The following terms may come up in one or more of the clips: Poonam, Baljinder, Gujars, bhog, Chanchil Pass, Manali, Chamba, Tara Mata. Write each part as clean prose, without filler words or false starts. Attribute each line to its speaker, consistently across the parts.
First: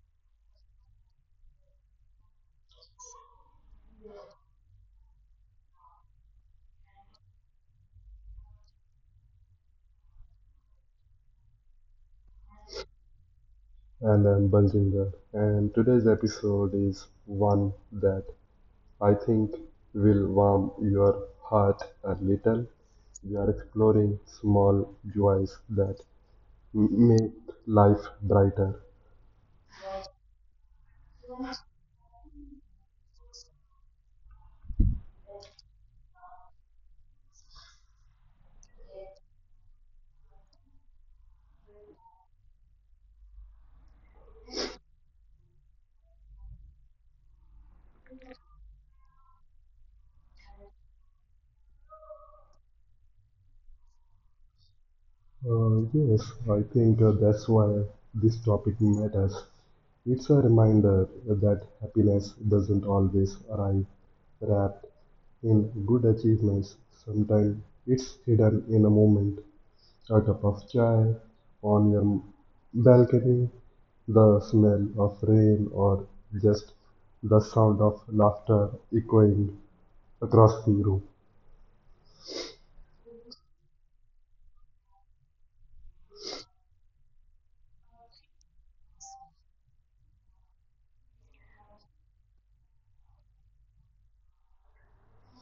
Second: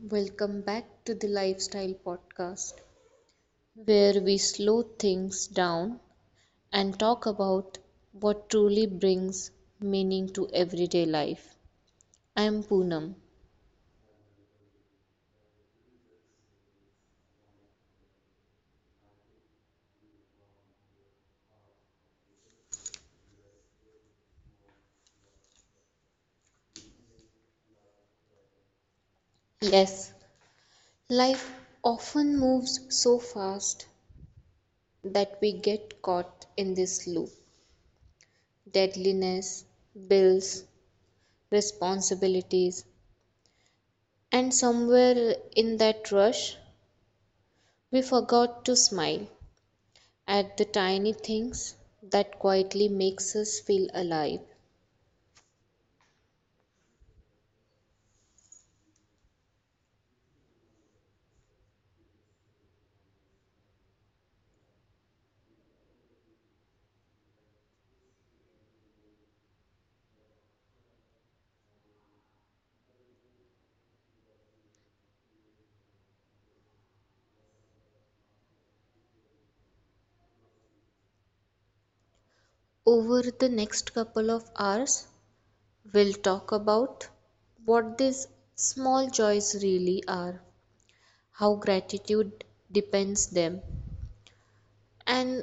Speaker 1: welcome back to the Lifestyle Podcast, where we slow things down and talk about what truly brings meaning to everyday life. I am Poonam.
Speaker 2: And I'm Baljinder, and today's episode is one that I think will warm your heart a little. We are exploring small joys that make life brighter.
Speaker 1: Yes, life often moves so fast that we get caught in this loop deadliness, bills, responsibilities, and somewhere in that rush, we forgot to smile at the tiny things that quietly makes us feel alive.
Speaker 2: Yes, I think that's why this topic matters. It's a reminder that happiness doesn't always arrive wrapped in good achievements. Sometimes it's hidden in a moment at a cup of chai on your balcony, the smell of rain, or just the sound of laughter echoing across the room.
Speaker 1: Over the next couple of hours, we'll talk about what these small joys really are, how gratitude depends them, and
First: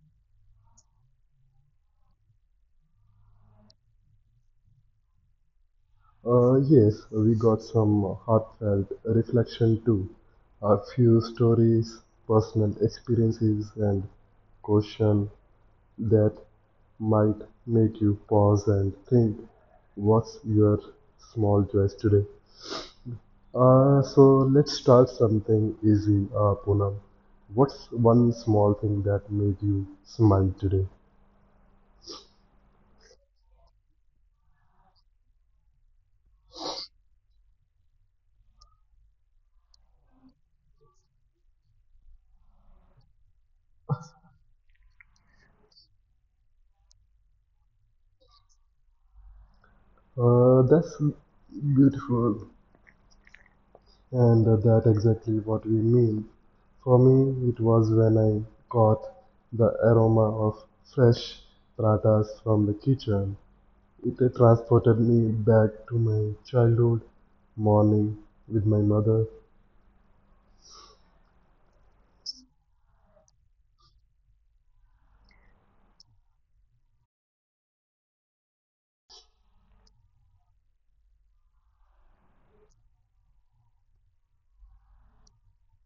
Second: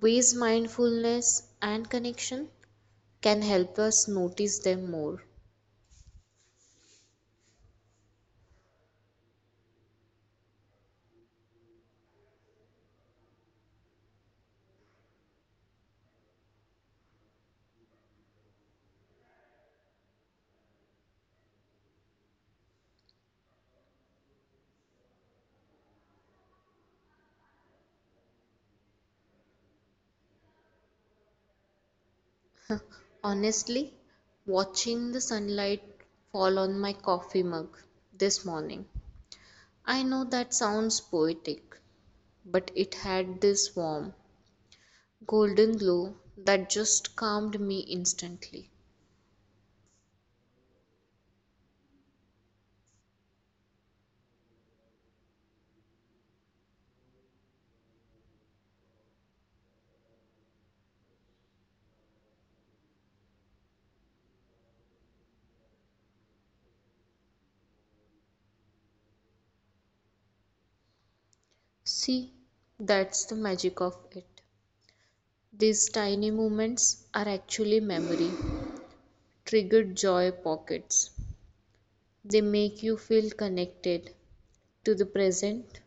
Speaker 1: ways mindfulness and connection can help us notice them more.
Speaker 2: Yes, we got some heartfelt reflection too. A few stories, personal experiences, and questions that might make you pause and think, what's your small choice today? So let's start something easy, Poonam. What's one small thing that made you smile today?
Speaker 1: Honestly, watching the sunlight fall on my coffee mug this morning. I know that sounds poetic, but it had this warm, golden glow that just calmed me instantly.
Speaker 2: That's beautiful, and that exactly what we mean. For me, it was when I caught the aroma of fresh pratas from the kitchen. It transported me back to my childhood morning with my mother.
Speaker 1: See, that's the magic of it. These tiny moments are actually memory triggered joy pockets. They make you feel connected to the present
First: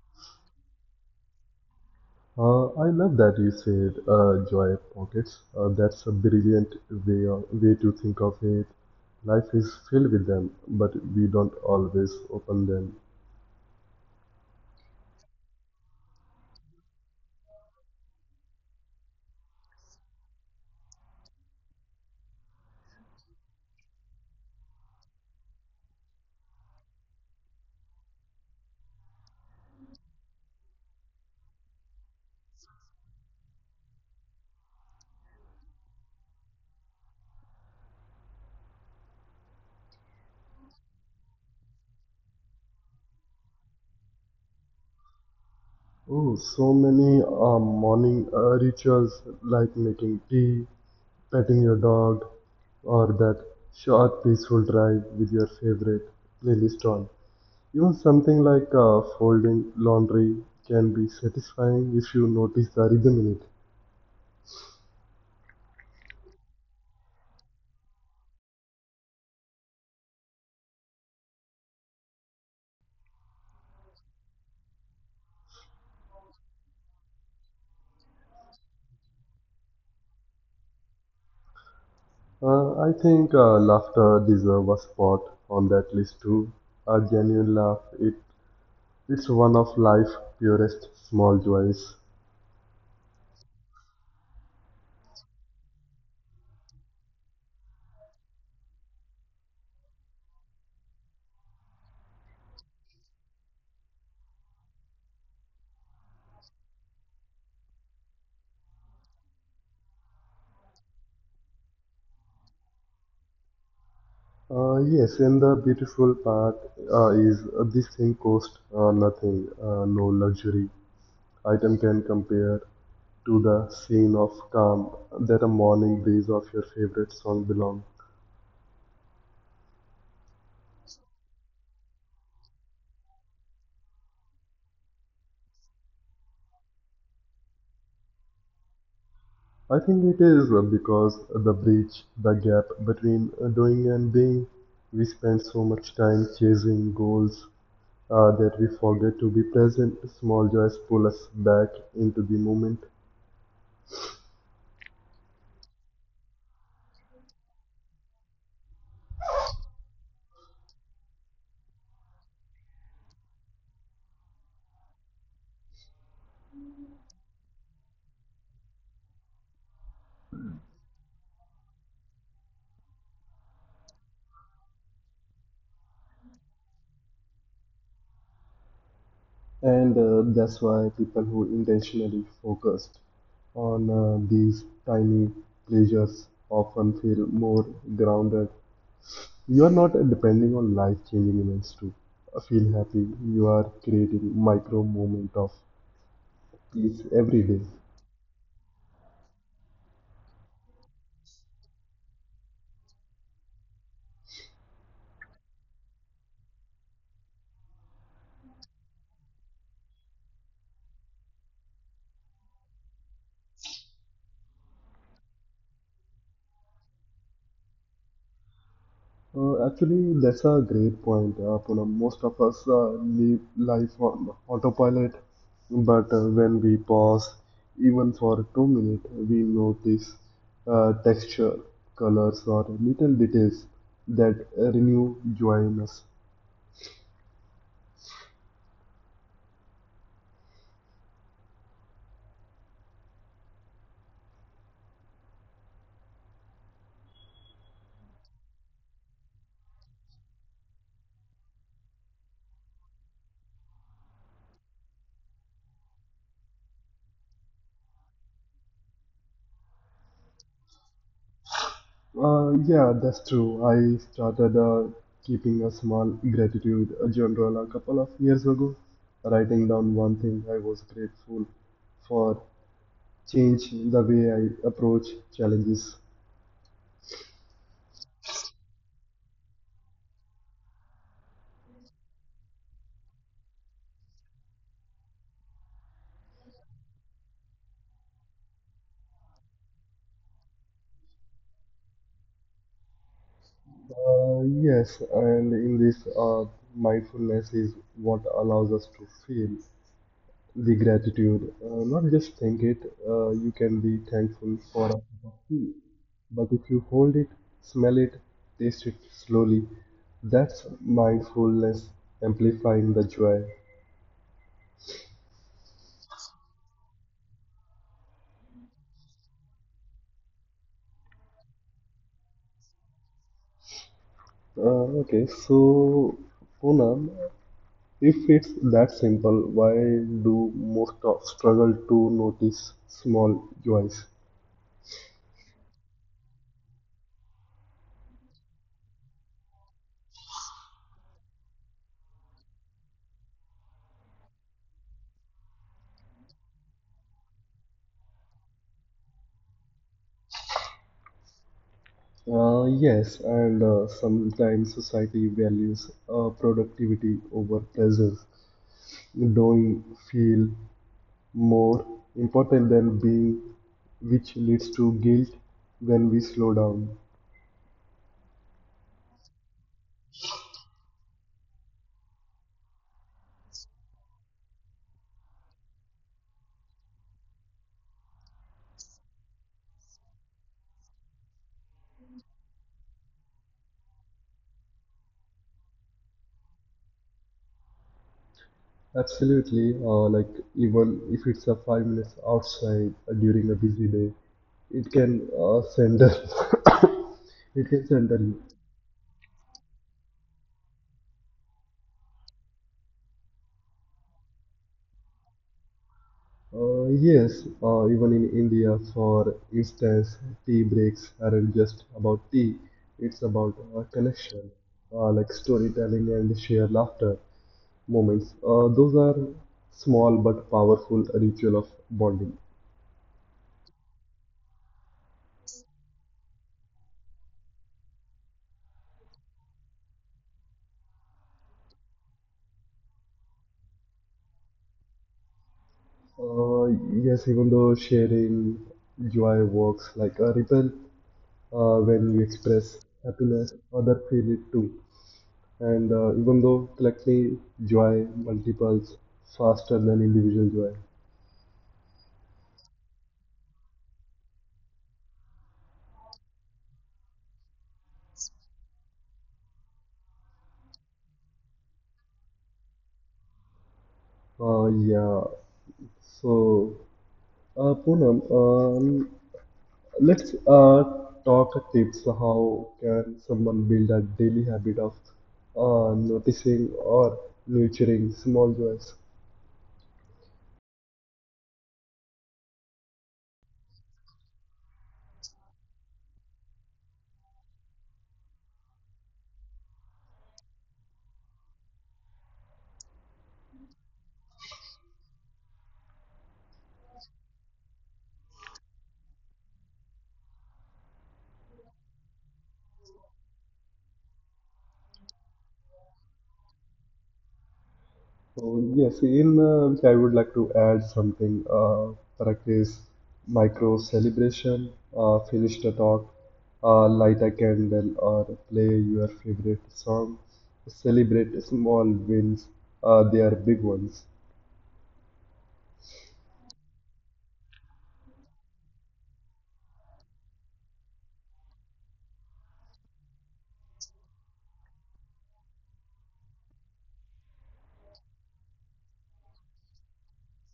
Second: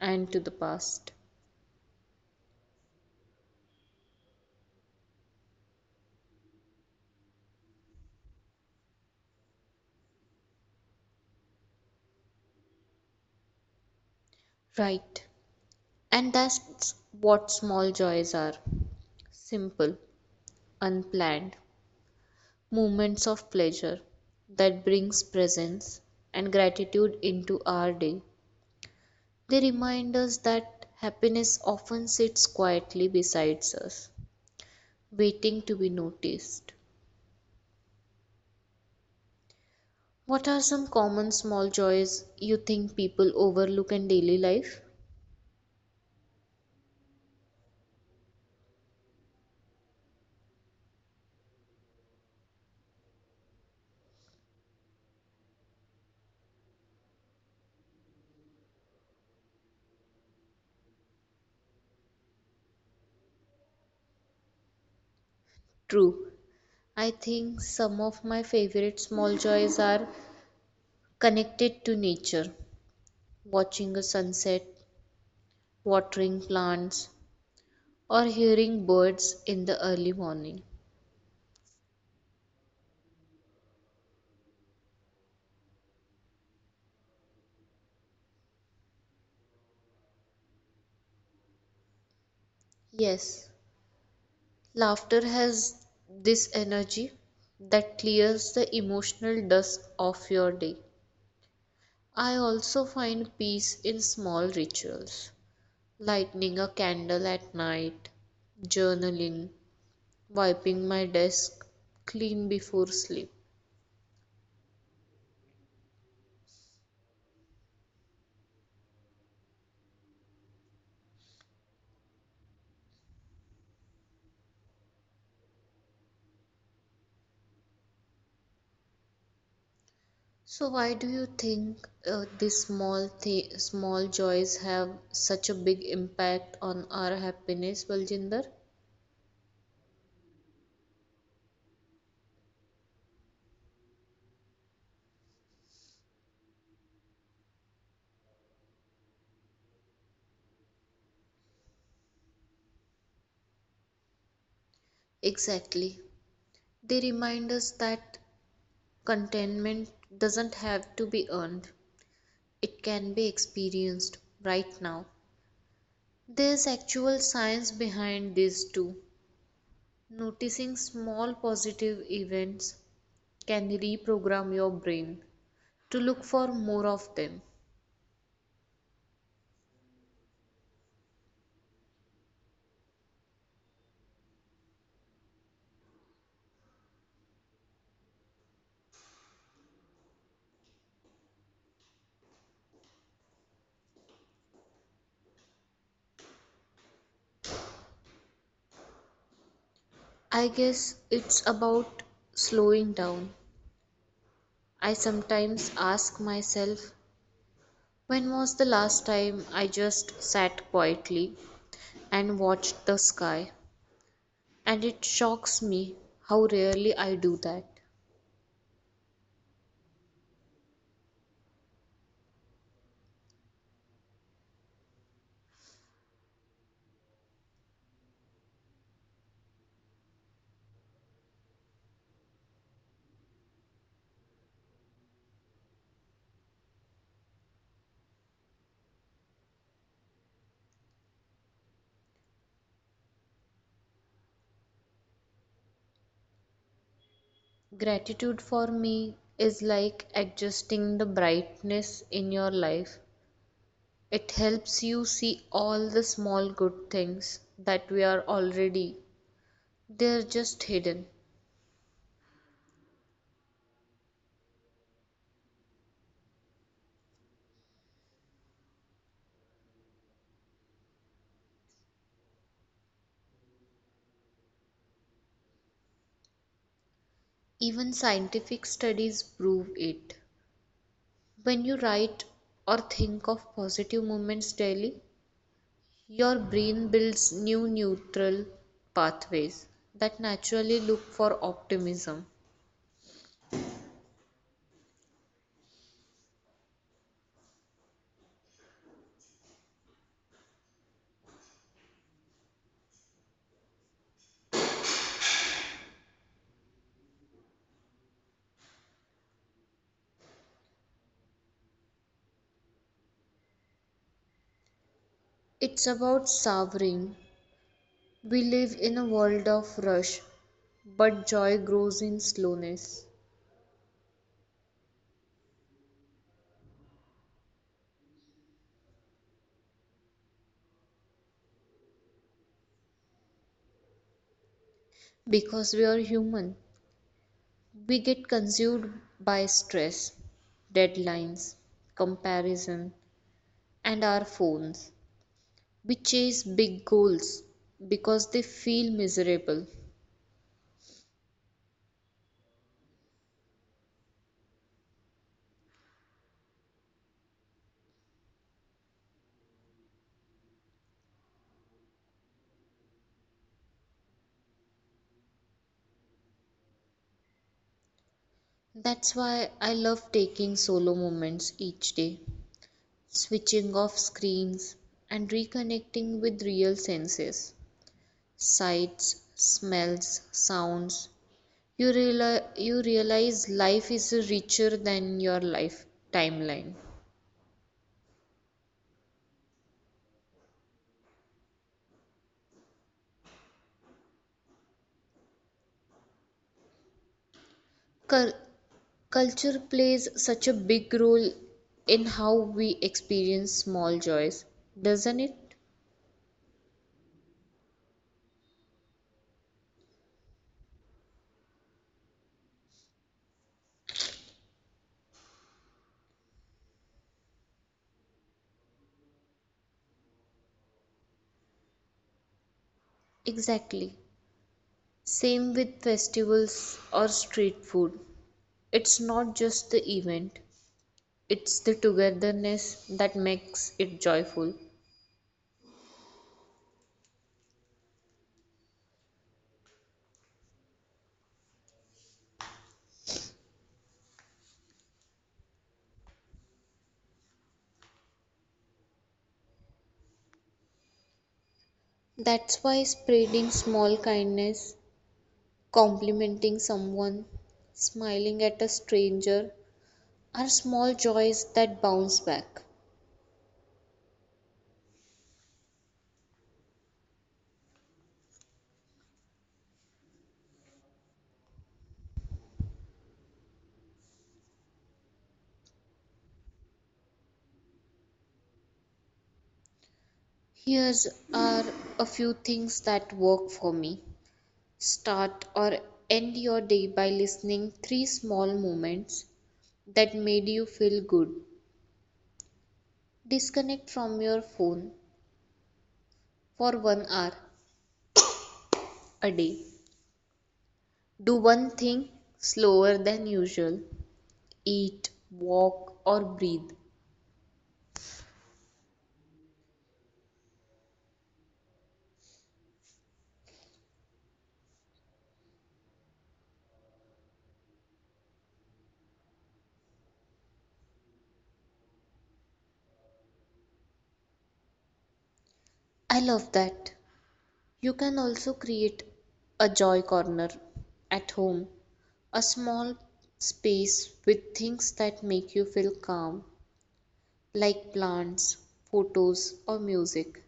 Speaker 1: and to the past.
Speaker 2: I love that you said joy pockets. That's a brilliant way to think of it. Life is filled with them, but we don't always open them.
Speaker 1: Right. And that's what small joys are simple, unplanned, moments of pleasure that brings presence and gratitude into our day. They remind us that happiness often sits quietly beside us, waiting to be noticed. What are some common small joys you think people overlook in daily life?
Speaker 2: Oh, so many morning rituals like making tea, petting your dog, or that short peaceful drive with your favorite playlist on. Even something like folding laundry can be satisfying if you notice the rhythm in it.
Speaker 1: True, I think some of my favorite small joys are connected to nature, watching a sunset, watering plants, or hearing birds in the early morning.
Speaker 2: I think laughter deserves a spot on that list too. A genuine laugh, it's one of life's purest small joys.
Speaker 1: Yes, laughter has this energy that clears the emotional dust off your day. I also find peace in small rituals, lighting a candle at night, journaling, wiping my desk clean before sleep.
Speaker 2: Yes, and the beautiful part is this thing costs nothing. No luxury item can compare to the scene of calm that a morning breeze of your favorite song belongs.
Speaker 1: So why do you think these small small joys have such a big impact on our happiness, Baljinder?
Speaker 2: I think it is because the gap between doing and being, we spend so much time chasing goals that we forget to be present. Small joys pull us back into the moment,
Speaker 1: Exactly. They remind us that contentment doesn't have to be earned, it can be experienced right now. There's actual science behind this too. Noticing small positive events can reprogram your brain to look for more of them.
Speaker 2: and that's why people who intentionally focused on these tiny pleasures often feel more grounded. You are not depending on life changing events to feel happy. You are creating micro moment of. Yes, every day.
Speaker 1: I guess it's about slowing down. I sometimes ask myself, when was the last time I just sat quietly and watched the sky? And it shocks me how rarely I do that.
Speaker 2: Actually, that's a great point, Poonam. Most of us live life on autopilot, but when we pause, even for 2 minutes, we notice texture, colors, or little details that renew joy in us.
Speaker 1: Gratitude for me is like adjusting the brightness in your life. It helps you see all the small good things that we are already. They're just hidden.
Speaker 2: Yeah, that's true. I started keeping a small gratitude journal a couple of years ago, writing down one thing I was grateful for change the way I approach challenges.
Speaker 1: Even scientific studies prove it. When you write or think of positive moments daily, your brain builds new neutral pathways that naturally look for optimism.
Speaker 2: Yes, and in this, mindfulness is what allows us to feel the gratitude. Not just think it, you can be thankful for a cup of tea, but if you hold it, smell it, taste it slowly, that's mindfulness amplifying the joy.
Speaker 1: It's about savoring. We live in a world of rush, but joy grows in slowness.
Speaker 2: Okay, so Poonam, if it's that simple, why do most of struggle to notice small joys?
Speaker 1: Because we are human, we get consumed by stress, deadlines, comparison, and our phones. We chase big goals because they feel miserable.
Speaker 2: Yes, and sometimes society values productivity over presence. Doing feel more important than being, which leads to guilt when we slow down.
Speaker 1: That's why I love taking solo moments each day, switching off screens, and reconnecting with real senses. Sights, smells, sounds. You realize life is richer than your life timeline.
Speaker 2: Absolutely, like even if it's a 5 minutes outside during a busy day, it can send it can send
Speaker 1: Cul-
Speaker 2: you.
Speaker 1: Culture plays such a big role in how we experience small joys, doesn't it?
Speaker 2: Yes, even in India, for instance, tea breaks aren't just about tea, it's about connection, like storytelling and shared laughter moments. Those are small but powerful ritual of bonding.
Speaker 1: Exactly. Same with festivals or street food. It's not just the event, it's the togetherness that makes it joyful.
Speaker 2: Uh, yes, even though sharing joy works like a ripple, when you express happiness, others feel it too. And even though collectively joy multiples faster than individual joy.
Speaker 1: That's why spreading small kindness complimenting someone, smiling at a stranger are small joys that bounce back.
Speaker 2: Yeah. So, Poonam, let's talk tips. How can someone build a daily habit of noticing or nurturing small joys?
Speaker 1: Here's are a few things that work for me. Start or end your day by listening three small moments that made you feel good. Disconnect from your phone for 1 hour a day. Do one thing slower than usual. Eat, walk or breathe.
Speaker 2: So, yes, in which I would like to add something. Practice micro celebration. Finish the talk. Light a candle or play your favorite song. Celebrate small wins. They are big ones.
Speaker 1: I love that. You can also create a joy corner at home, a small space with things that make you feel calm, like plants, photos, or music.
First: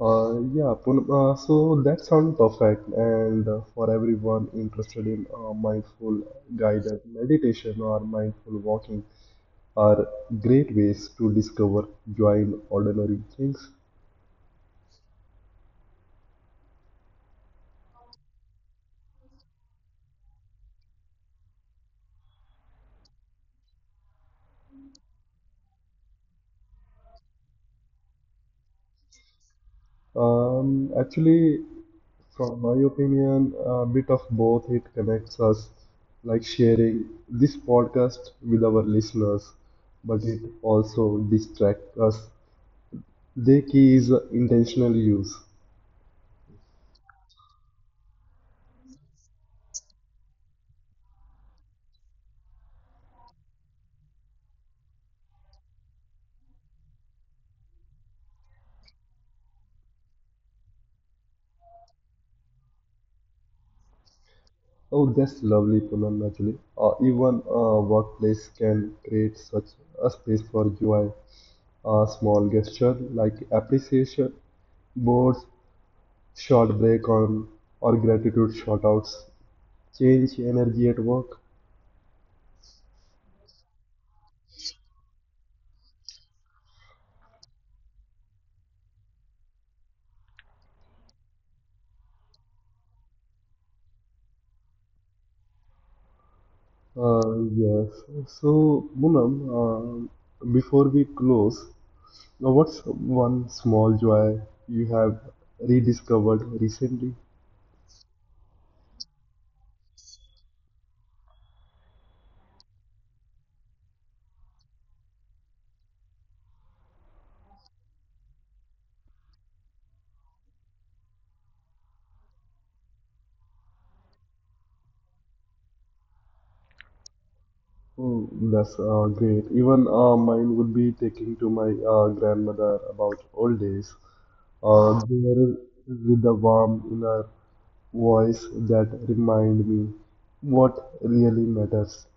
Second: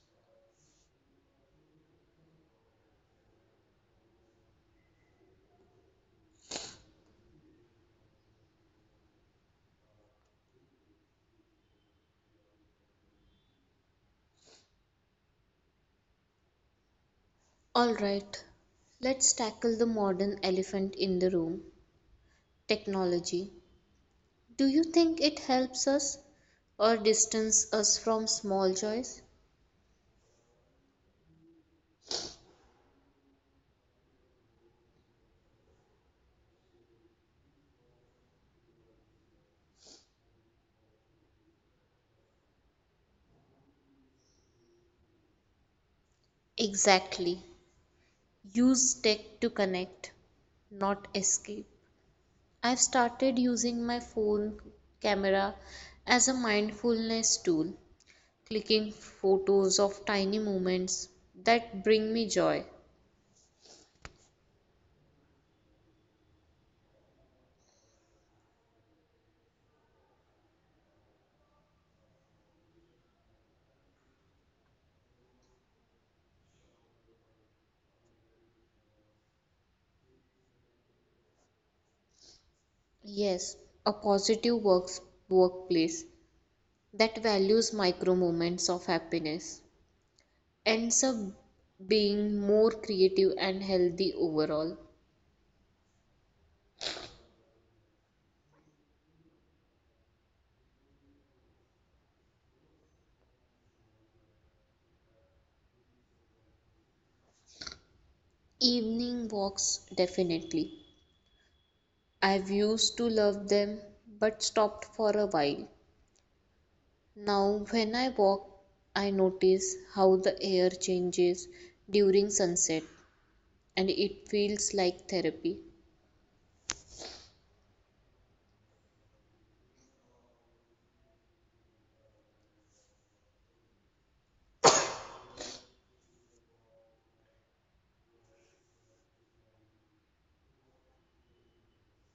Speaker 2: Yeah, Poonam, so that sounds perfect. And for everyone interested in mindful guided meditation or mindful walking, are great ways to discover joy in ordinary things.
Speaker 1: Alright, let's tackle the modern elephant in the room technology. Do you think it helps us or distance us from small joys?
Speaker 2: Actually, from my opinion, a bit of both. It connects us, like sharing this podcast with our listeners, but it also distracts us. The key is intentional use.
Speaker 1: Exactly. Use tech to connect, not escape. I've started using my phone camera as a mindfulness tool, clicking photos of tiny moments that bring me joy.
Speaker 2: Oh, that's lovely, Poonam, actually. Even a workplace can create such a space for joy. A small gesture like appreciation, boards, short break on, or gratitude shoutouts change energy at work.
Speaker 1: Yes, a positive workplace that values micro moments of happiness ends up being more creative and healthy overall.
Speaker 2: Uh, yes. So, Poonam, before we close, now what's one small joy you have rediscovered recently?
Speaker 1: Evening walks, definitely. I've used to love them but stopped for a while. Now, when I walk, I notice how the air changes during sunset, and it feels like therapy.
Speaker 2: Oh, that's great. Even mine would be taking to my grandmother about old days. There with a warm inner voice that remind me what really matters.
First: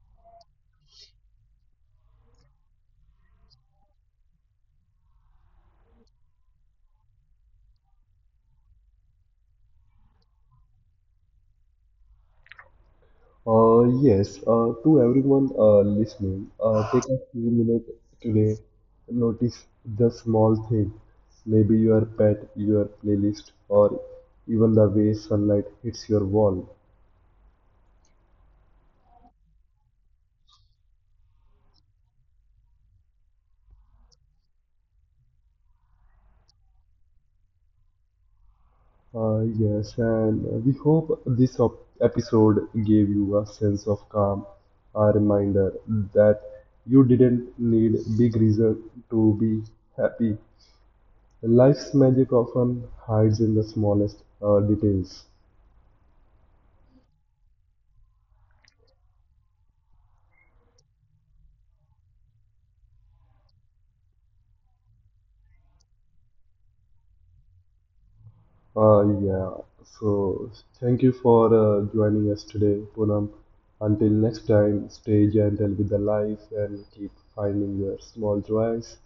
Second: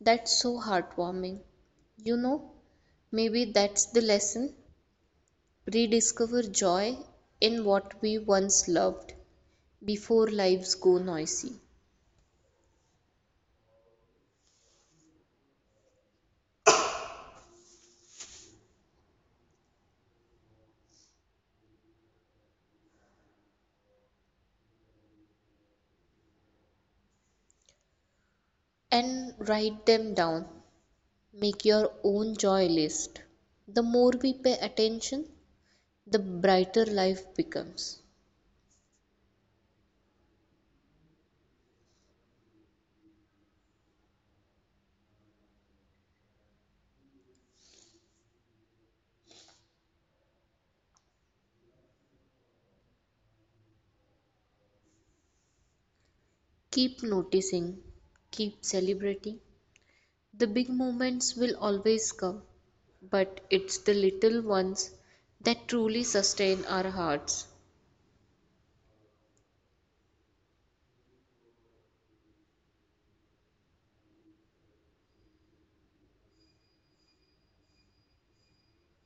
Speaker 1: That's so heartwarming. You know, maybe that's the lesson. Rediscover joy in what we once loved before lives go noisy.
Speaker 2: Yes, to everyone listening, take a few minutes today. Notice the small thing, maybe your pet, your playlist, or even the way sunlight hits your wall.
Speaker 1: And write them down. Make your own joy list. The more we pay attention, the brighter life becomes.
Speaker 2: Yes, and we hope this episode gave you a sense of calm, a reminder that you didn't need big reason to be happy. Life's magic often hides in the smallest details.
Speaker 1: Keep noticing, keep celebrating. The big moments will always come, but it's the little ones that truly sustain our hearts.
Speaker 2: Yeah, so thank you for joining us today, Poonam. Until next time, stay gentle with the life and keep finding your small joys.